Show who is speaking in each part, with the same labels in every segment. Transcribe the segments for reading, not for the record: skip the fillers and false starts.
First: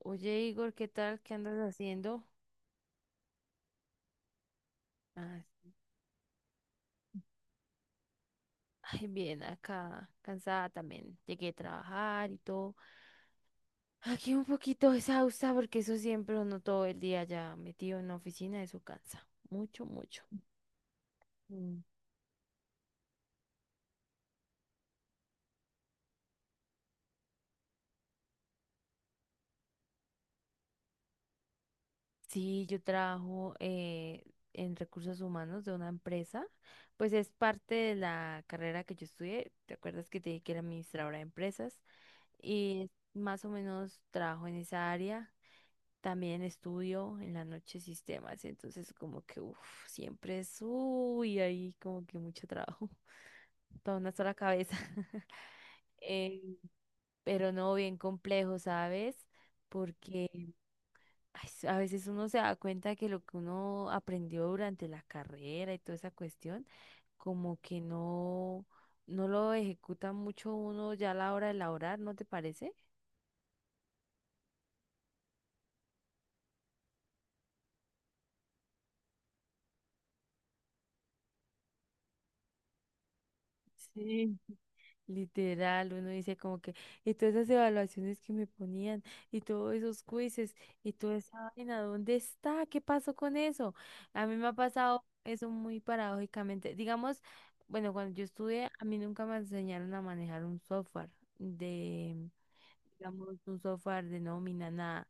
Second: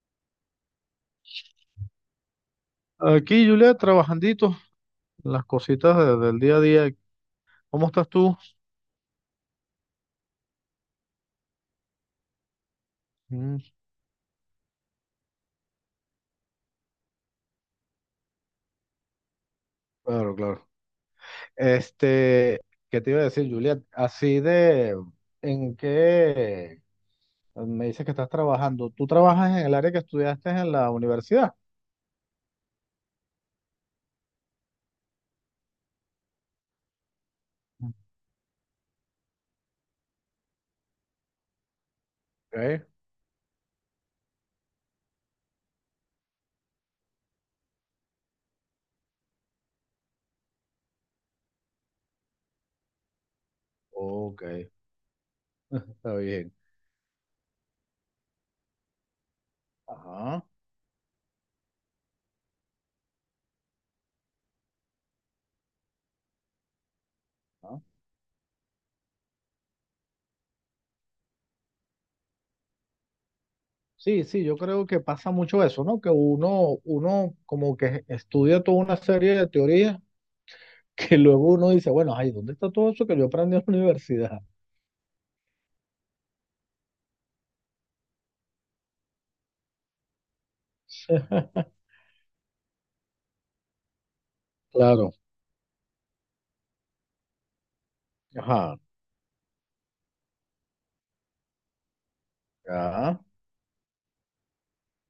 Speaker 1: Oye, Igor, ¿qué tal? ¿Qué andas haciendo?
Speaker 2: Aquí, Julia, trabajandito,
Speaker 1: Ah,
Speaker 2: las
Speaker 1: sí.
Speaker 2: cositas del día a día. ¿Cómo estás tú?
Speaker 1: Ay, bien, acá, cansada también. Llegué a trabajar y todo.
Speaker 2: Mm,
Speaker 1: Aquí un poquito exhausta porque eso siempre uno todo el día ya metido en la oficina, eso cansa. Mucho, mucho.
Speaker 2: claro, claro.
Speaker 1: Mm.
Speaker 2: Este, ¿Qué te iba a decir, Juliet? Así de, ¿en qué me dices que estás trabajando? ¿Tú trabajas en el área que estudiaste en la universidad?
Speaker 1: Sí, yo trabajo en recursos humanos de una empresa. Pues es parte de la carrera que yo estudié. ¿Te acuerdas que te dije que era administradora de empresas?
Speaker 2: Ok.
Speaker 1: Y más o menos trabajo en esa área. También estudio en la noche sistemas, entonces como que siempre es, uy, ahí como que mucho trabajo, toda una sola
Speaker 2: Ok,
Speaker 1: cabeza.
Speaker 2: está bien.
Speaker 1: Eh, pero no bien complejo, ¿sabes?
Speaker 2: Ajá.
Speaker 1: Porque ay, a veces uno se da cuenta que lo que uno aprendió durante la carrera y toda esa cuestión, como que
Speaker 2: Ajá.
Speaker 1: no, no lo ejecuta mucho uno ya a la hora de laborar, ¿no te parece?
Speaker 2: Sí, sí, yo creo que pasa mucho eso, ¿no? Que uno como que estudia toda una serie de teorías que luego uno dice, bueno, ay, ¿dónde está todo eso que yo aprendí en la
Speaker 1: Sí,
Speaker 2: universidad?
Speaker 1: literal, uno dice como que, y todas esas evaluaciones que me ponían, y todos esos quizzes, y toda esa vaina, ¿dónde está? ¿Qué pasó con eso? A mí me ha pasado
Speaker 2: Claro,
Speaker 1: eso muy paradójicamente. Digamos, bueno, cuando yo estudié,
Speaker 2: ajá,
Speaker 1: a mí nunca me enseñaron a manejar un software,
Speaker 2: ya,
Speaker 1: digamos, un software de nómina, nada.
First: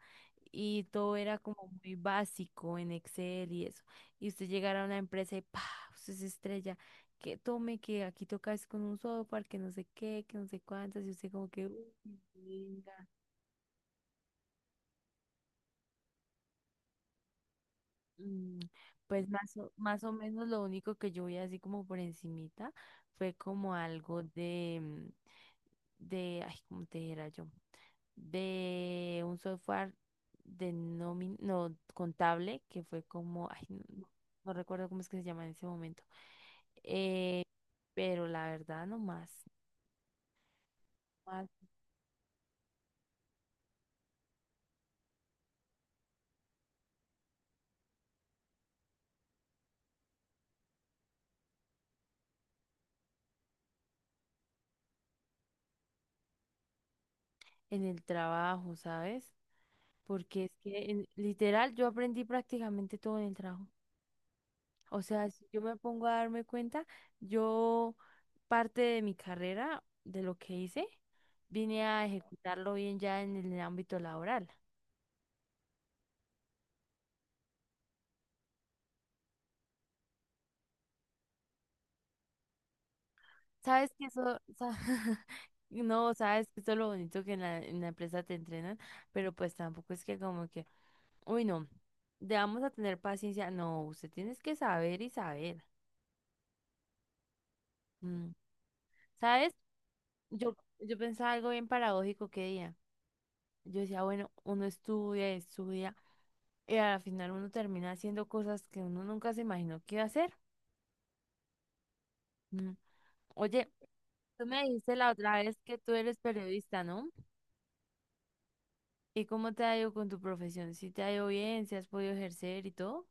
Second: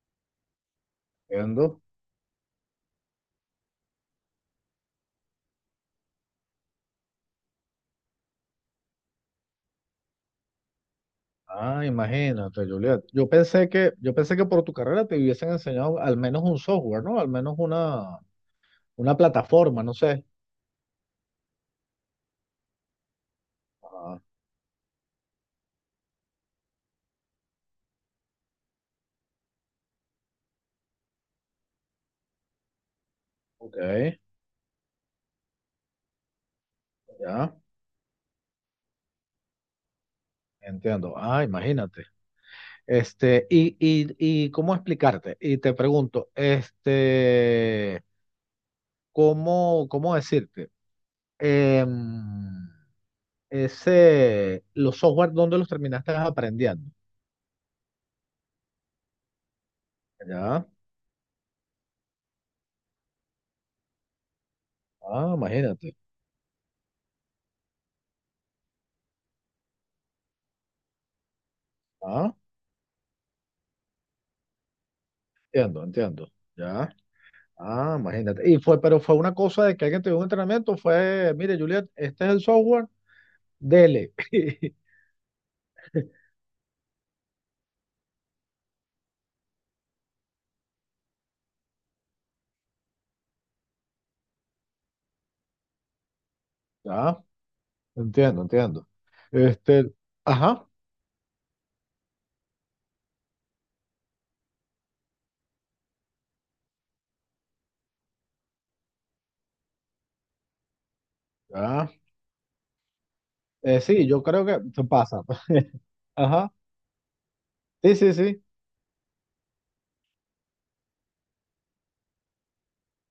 Speaker 1: Y todo era como
Speaker 2: entiendo.
Speaker 1: muy básico en Excel y eso. Y usted llegara a una empresa y ¡pa! Usted se estrella. Que tome, que aquí tocas con un software, que no sé qué, que no sé cuántas. Y usted como que,
Speaker 2: Ah,
Speaker 1: "Uy,
Speaker 2: imagínate, Juliet.
Speaker 1: venga.
Speaker 2: Yo pensé que por tu carrera te hubiesen enseñado al menos un software, ¿no? Al menos
Speaker 1: Mm,
Speaker 2: una
Speaker 1: Pues
Speaker 2: plataforma, no
Speaker 1: más o
Speaker 2: sé.
Speaker 1: menos lo único que yo vi así como por encimita fue como
Speaker 2: Ah,
Speaker 1: algo de, de, ay, ¿cómo te dijera yo? De un software no, contable, que fue como, ay,
Speaker 2: ok,
Speaker 1: no no recuerdo cómo es que se llama en ese momento. Eh,
Speaker 2: ya,
Speaker 1: pero la verdad,
Speaker 2: entiendo.
Speaker 1: no
Speaker 2: Ah,
Speaker 1: más
Speaker 2: imagínate. Y, y cómo explicarte, y te pregunto, ¿cómo, cómo decirte? Em, ese, los software, ¿dónde los terminaste aprendiendo?
Speaker 1: en el trabajo, ¿sabes? Porque es
Speaker 2: Ya.
Speaker 1: que literal yo aprendí prácticamente todo en el trabajo. O sea,
Speaker 2: Ah,
Speaker 1: si yo me
Speaker 2: imagínate.
Speaker 1: pongo a darme cuenta, yo parte de mi carrera, de lo que hice, vine a
Speaker 2: Ah,
Speaker 1: ejecutarlo bien ya en el ámbito laboral.
Speaker 2: entiendo, entiendo. Ya. Ah, imagínate. Y fue, pero fue una cosa de que alguien te dio un entrenamiento, fue, mire, Juliet, este es el software,
Speaker 1: Sabes que
Speaker 2: dele.
Speaker 1: eso, no, sabes que eso es lo bonito que en la empresa te entrenan, pero pues tampoco es que como que, uy, no, te vamos a tener paciencia. No, usted tienes que saber y saber.
Speaker 2: Ya,
Speaker 1: Mm,
Speaker 2: entiendo, entiendo.
Speaker 1: ¿Sabes?
Speaker 2: Este,
Speaker 1: Yo,
Speaker 2: ajá,
Speaker 1: yo pensaba algo bien paradójico que día. Yo decía, bueno, uno estudia, y estudia, y al final uno termina haciendo cosas que uno nunca se imaginó que iba a hacer.
Speaker 2: ya.
Speaker 1: Mm, Oye,
Speaker 2: Sí, yo creo
Speaker 1: tú
Speaker 2: que
Speaker 1: me
Speaker 2: se
Speaker 1: dijiste la
Speaker 2: pasa.
Speaker 1: otra vez que tú eres
Speaker 2: Ajá.
Speaker 1: periodista, ¿no?
Speaker 2: Sí, sí, sí.
Speaker 1: ¿Y cómo te ha ido con tu profesión? ¿Si te ha ido bien? ¿Si has podido ejercer y todo?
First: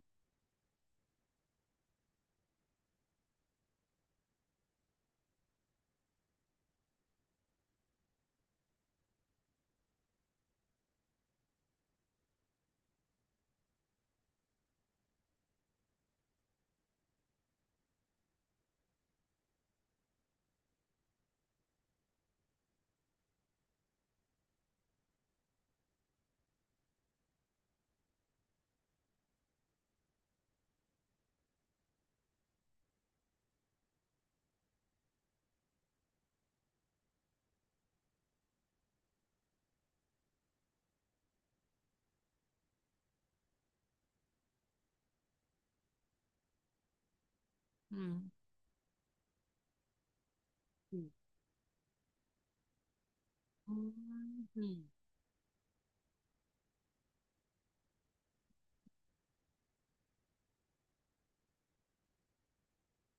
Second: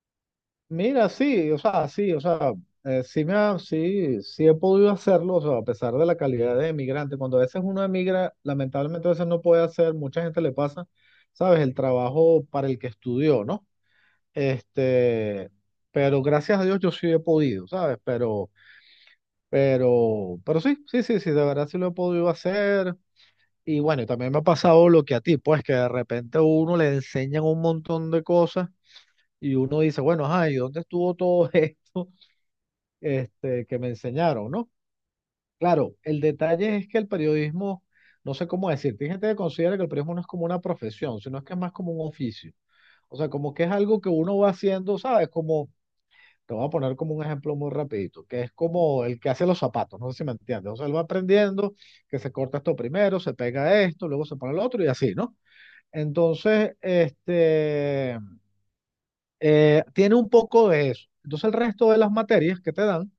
Speaker 2: Mira, sí, o sea, sí, o sea, sí, sí, sí he podido hacerlo, o sea, a pesar de la calidad de emigrante, cuando a veces uno emigra, lamentablemente a veces no puede hacer, mucha gente le pasa, sabes, el trabajo para el que estudió, ¿no? Este, pero gracias a Dios yo sí he podido, ¿sabes? Pero sí, sí, sí, sí, de verdad sí lo he podido hacer. Y bueno, y también me ha pasado lo que a ti, pues que de repente a uno le enseñan un montón de cosas y uno dice, bueno, ay, ¿dónde estuvo todo esto? Este, que me enseñaron, ¿no? Claro, el detalle es que el periodismo, no sé cómo decirte, hay gente que considera que el periodismo no es como una profesión, sino es que es más como un oficio. O sea, como que es algo que uno va haciendo, ¿sabes? Como, te voy a poner como un ejemplo muy rapidito,
Speaker 1: Mm,
Speaker 2: que es como el que hace los zapatos, no sé si me entiendes. O sea, él va
Speaker 1: sí.
Speaker 2: aprendiendo que se corta esto primero, se pega esto, luego se pone el
Speaker 1: Ujú.
Speaker 2: otro y así, ¿no? Entonces, tiene un poco de eso. Entonces el resto de las materias que te dan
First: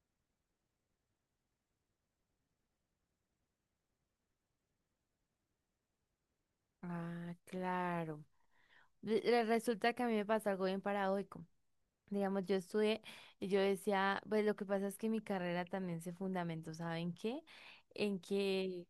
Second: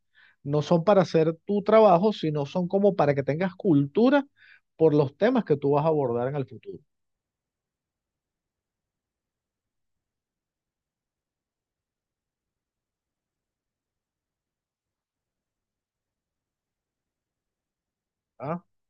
Speaker 2: no son para hacer tu trabajo, sino son como para que tengas cultura por los temas que tú vas a abordar en el futuro.
Speaker 1: Ah, claro. Resulta que a mí me pasa algo bien paradójico. Digamos, yo estudié y yo decía, pues lo que pasa es que mi carrera también se fundamentó, ¿saben qué? En
Speaker 2: Ah,
Speaker 1: que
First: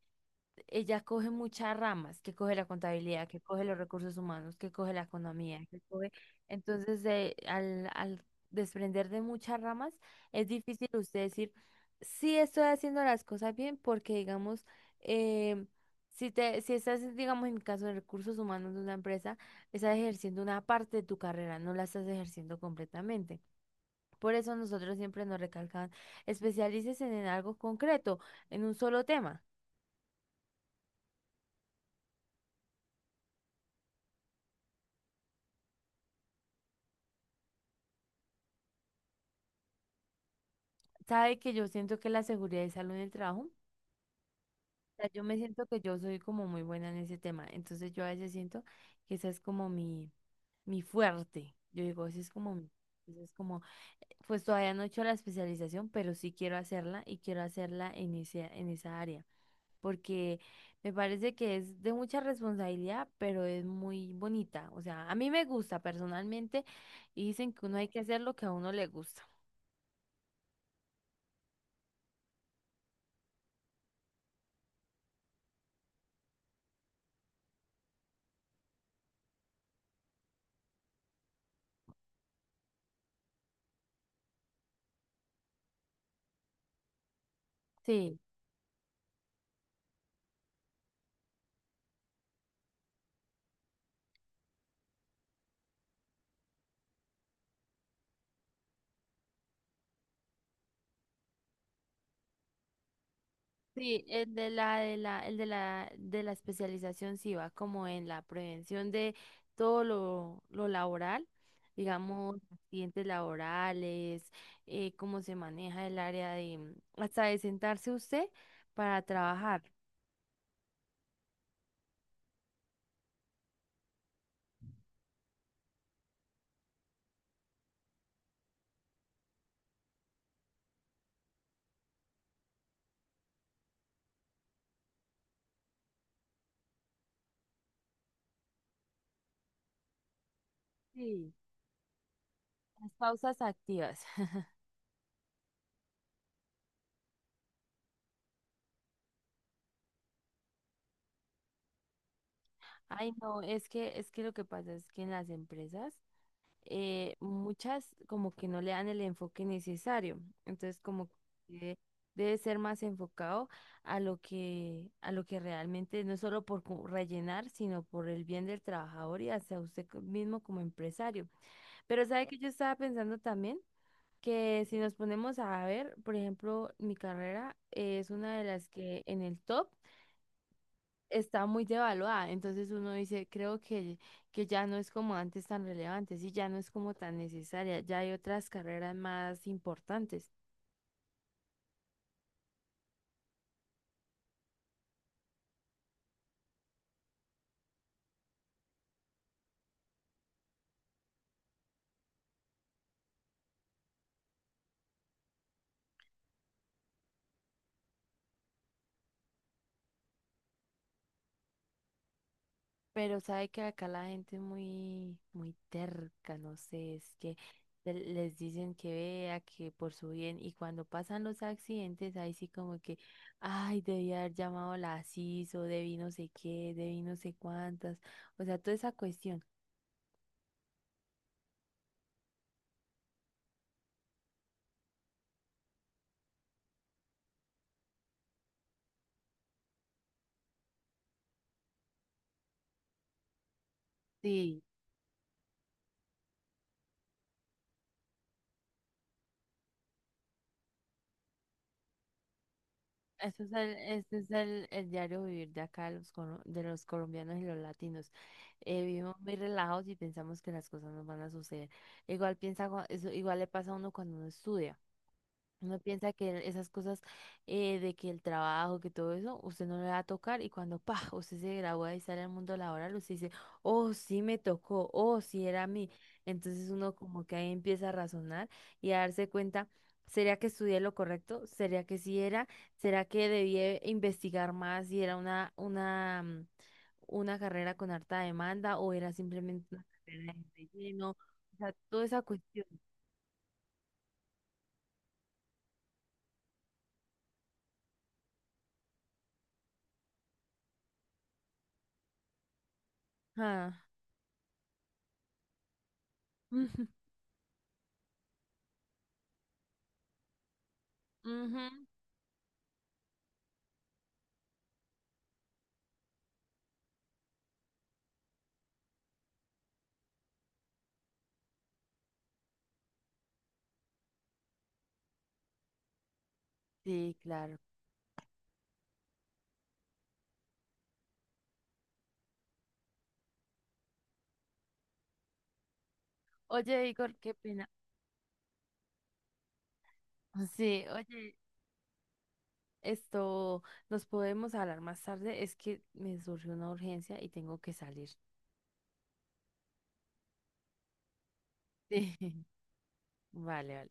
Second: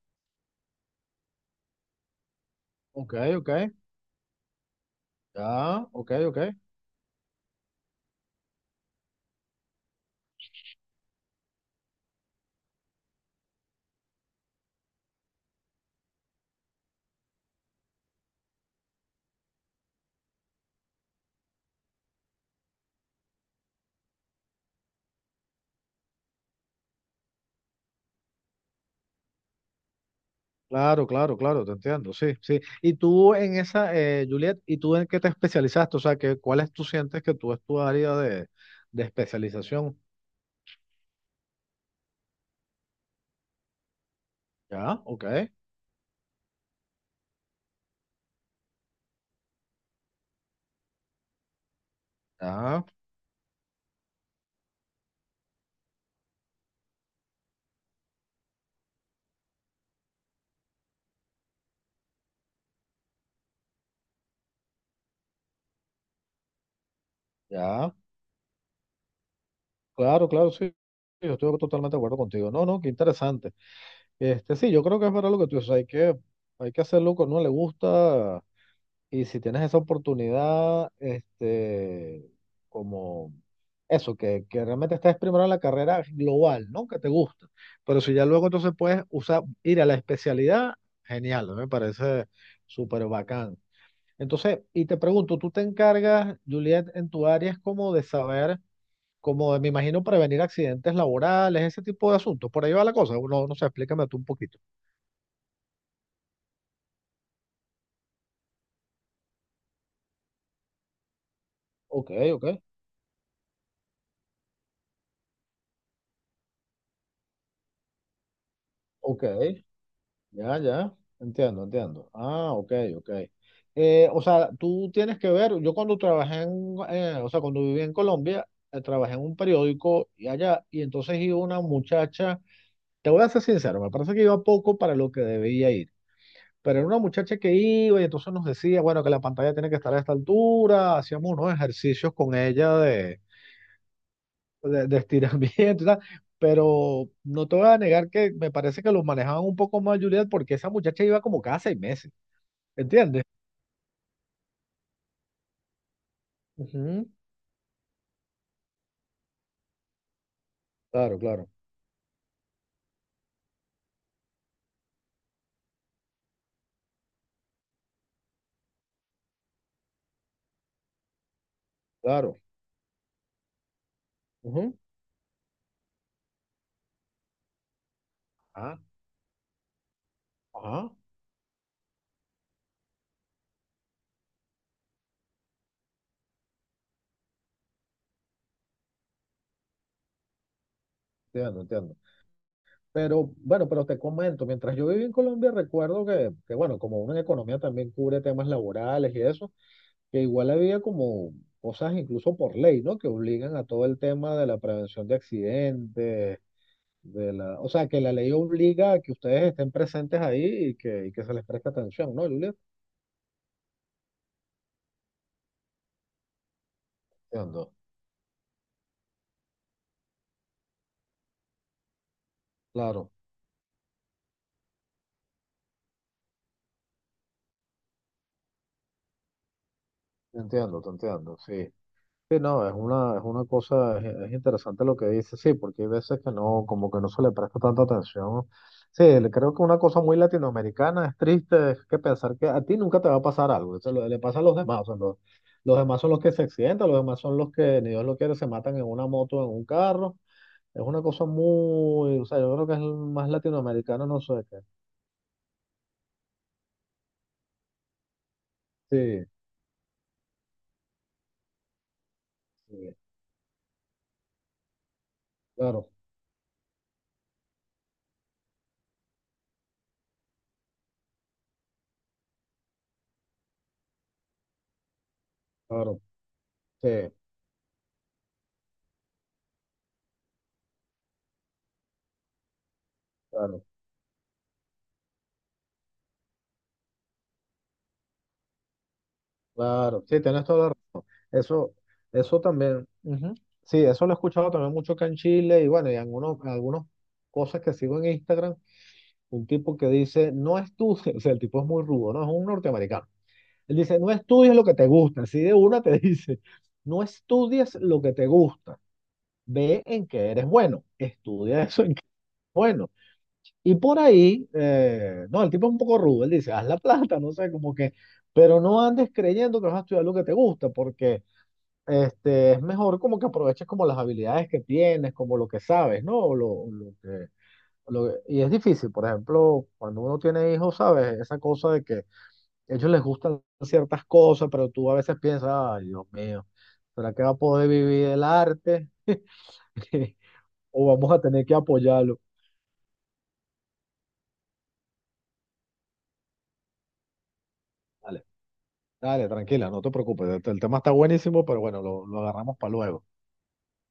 Speaker 1: ella coge muchas ramas, que coge la
Speaker 2: ok,
Speaker 1: contabilidad, que
Speaker 2: ok.
Speaker 1: coge los recursos humanos, que coge la economía, que
Speaker 2: Ah, ok,
Speaker 1: coge...
Speaker 2: ok.
Speaker 1: Entonces, al desprender de muchas ramas, es difícil usted decir, sí estoy haciendo las cosas bien, porque digamos, eh, si te, si estás, digamos, en mi caso, en recursos humanos de una empresa, estás ejerciendo una parte de tu carrera, no la estás ejerciendo completamente. Por eso nosotros siempre nos recalcan, especialícese en algo concreto, en un solo tema.
Speaker 2: Claro, claro, claro, te entiendo, sí, sí. Y tú en esa, Juliet, ¿y tú en qué te especializaste? O sea, que, ¿cuál es, tú sientes que tú es tu área de especialización?
Speaker 1: Sabe que yo siento que la seguridad y salud en el trabajo, o
Speaker 2: Ya,
Speaker 1: sea, yo
Speaker 2: ok,
Speaker 1: me siento que yo soy como muy buena en ese tema, entonces yo a veces siento que esa es como mi fuerte, yo digo, ese es como mi,
Speaker 2: ya,
Speaker 1: ese es como, pues todavía no he hecho la especialización, pero sí quiero hacerla y quiero hacerla en ese, en esa área, porque me parece que es de mucha responsabilidad, pero es muy bonita, o sea, a mí me gusta personalmente y dicen que uno hay
Speaker 2: ya.
Speaker 1: que hacer lo que a uno le gusta.
Speaker 2: Claro, claro, sí. Yo estoy totalmente de acuerdo contigo. No, no, qué interesante. Sí, yo creo que es verdad lo que tú dices, hay que hacerlo que a uno le gusta y si tienes esa oportunidad, como eso, que realmente estés primero en la carrera global, ¿no? Que te gusta. Pero si
Speaker 1: Sí,
Speaker 2: ya luego entonces puedes usar, ir a la especialidad, genial, me parece súper bacán. Entonces, y te pregunto, ¿tú te encargas, Juliet, en tu área es como de saber, como de, me imagino, prevenir accidentes laborales, ese tipo de asuntos? Por ahí va la cosa, no, no sé,
Speaker 1: sí,
Speaker 2: explícame tú un poquito.
Speaker 1: el de la especialización sí va como en la prevención de todo lo laboral,
Speaker 2: Ok,
Speaker 1: digamos,
Speaker 2: ok,
Speaker 1: accidentes laborales, cómo se maneja el área de hasta de sentarse usted para
Speaker 2: ok,
Speaker 1: trabajar.
Speaker 2: ya, ya, entiendo, entiendo. Ah, ok, ok. O sea, tú tienes que ver, yo cuando trabajé en, o sea, cuando viví en Colombia, trabajé en un periódico y allá, y entonces iba una muchacha, te voy a ser sincero, me parece que iba poco para lo que debía ir, pero era una muchacha que iba y entonces nos decía, bueno, que la pantalla tiene que estar a esta altura,
Speaker 1: Sí.
Speaker 2: hacíamos unos ejercicios con ella
Speaker 1: Las pausas activas.
Speaker 2: de estiramiento y tal, pero no te voy a negar que me parece que los manejaban un poco más, Juliet, porque esa muchacha iba como cada seis meses,
Speaker 1: Ay,
Speaker 2: ¿entiendes?
Speaker 1: no, es que lo que pasa es que en las empresas
Speaker 2: Ujú.
Speaker 1: muchas como que no le dan el enfoque necesario. Entonces, como
Speaker 2: Claro, claro,
Speaker 1: que debe ser más enfocado a lo que realmente, no solo por rellenar, sino por el bien del trabajador y hacia usted mismo como empresario. Pero sabe que
Speaker 2: claro.
Speaker 1: yo estaba pensando también que si
Speaker 2: Ujú.
Speaker 1: nos ponemos a ver, por ejemplo, mi carrera es una de las
Speaker 2: Ah,
Speaker 1: que en el top
Speaker 2: ajá.
Speaker 1: está muy devaluada. Entonces uno dice, creo que ya no es como antes tan relevante, sí, ya no es como tan necesaria, ya hay otras carreras más importantes.
Speaker 2: Entiendo, entiendo. Pero bueno, pero te comento, mientras yo viví en Colombia, recuerdo que, bueno, como una economía también cubre temas laborales y eso, que igual había como cosas incluso por ley, ¿no? Que obligan a todo el tema de la prevención de accidentes, de la, o sea, que la ley obliga a que ustedes estén presentes ahí y que se les preste atención, ¿no, Julia?
Speaker 1: Pero sabe que acá la gente es muy, muy terca, no sé, es que
Speaker 2: Entiendo,
Speaker 1: les dicen que vea, que por su bien, y cuando pasan los accidentes, ahí sí como que,
Speaker 2: claro,
Speaker 1: ay, debí haber llamado a la asis o debí no sé qué, debí no sé cuántas, o sea, toda esa cuestión.
Speaker 2: te entiendo, sí. Sí, no, es una cosa, es interesante lo que dice, sí, porque hay veces que no, como que no se le presta tanta atención. Sí, creo que una cosa muy latinoamericana es triste, es que pensar que a ti nunca te va a pasar algo, le pasa a los
Speaker 1: Sí.
Speaker 2: demás, o sea, los demás son los que se accidentan, los demás son los que, ni Dios lo quiere, se matan en una moto, en un carro, es una cosa muy, o sea, yo creo que es más latinoamericano, no sé qué.
Speaker 1: El diario vivir de acá, de los, de los colombianos y los latinos. Vivimos
Speaker 2: Sí,
Speaker 1: muy relajados y pensamos que las cosas nos van a suceder. Igual piensa,
Speaker 2: sí,
Speaker 1: eso igual le pasa a uno cuando uno estudia. Uno
Speaker 2: claro,
Speaker 1: piensa que esas cosas de que el trabajo, que todo eso, usted no le va a tocar y cuando, pa, usted se gradúa y sale al mundo laboral, usted dice, oh, sí me tocó, oh, sí era a mí.
Speaker 2: claro,
Speaker 1: Entonces
Speaker 2: sí,
Speaker 1: uno como que ahí empieza a razonar y a darse cuenta, ¿sería que estudié lo correcto? ¿Sería que sí era? ¿Será que
Speaker 2: claro,
Speaker 1: debía investigar más si era una carrera con harta demanda o era simplemente una
Speaker 2: claro. Sí,
Speaker 1: carrera de
Speaker 2: tienes toda la razón.
Speaker 1: relleno? O sea,
Speaker 2: Eso,
Speaker 1: toda esa
Speaker 2: eso
Speaker 1: cuestión.
Speaker 2: también, ujú. Sí, eso lo he escuchado también mucho acá en Chile y bueno, y algunos, algunas cosas que sigo en Instagram, un tipo que dice, no estudies, o sea, el tipo es muy rudo, ¿no? Es un norteamericano.
Speaker 1: Ah.
Speaker 2: Él dice, no estudies lo que te gusta, así de una te dice, no estudies lo que te gusta, ve en qué eres bueno,
Speaker 1: Ujú.
Speaker 2: estudia eso en qué eres bueno. Y por ahí, no, el tipo es un poco rudo, él dice, haz la plata, no sé, como que, pero no andes creyendo que vas a estudiar lo que te gusta, porque es mejor como que aproveches como las habilidades que tienes, como lo que sabes, ¿no? O lo
Speaker 1: Sí,
Speaker 2: que,
Speaker 1: claro.
Speaker 2: y es difícil, por ejemplo, cuando uno tiene hijos, ¿sabes? Esa cosa de que a ellos les gustan ciertas cosas, pero tú a veces piensas, ay, Dios mío,
Speaker 1: Oye,
Speaker 2: ¿será
Speaker 1: Igor,
Speaker 2: que va
Speaker 1: qué
Speaker 2: a
Speaker 1: pena.
Speaker 2: poder vivir el arte?
Speaker 1: Sí,
Speaker 2: ¿O vamos a
Speaker 1: oye,
Speaker 2: tener que apoyarlo?
Speaker 1: esto, nos podemos hablar más tarde. Es que me surgió una urgencia y tengo que salir.
Speaker 2: Vale. Dale, tranquila, no te preocupes. El tema está buenísimo, pero bueno, lo
Speaker 1: Sí.
Speaker 2: agarramos para luego.
Speaker 1: Vale, vale.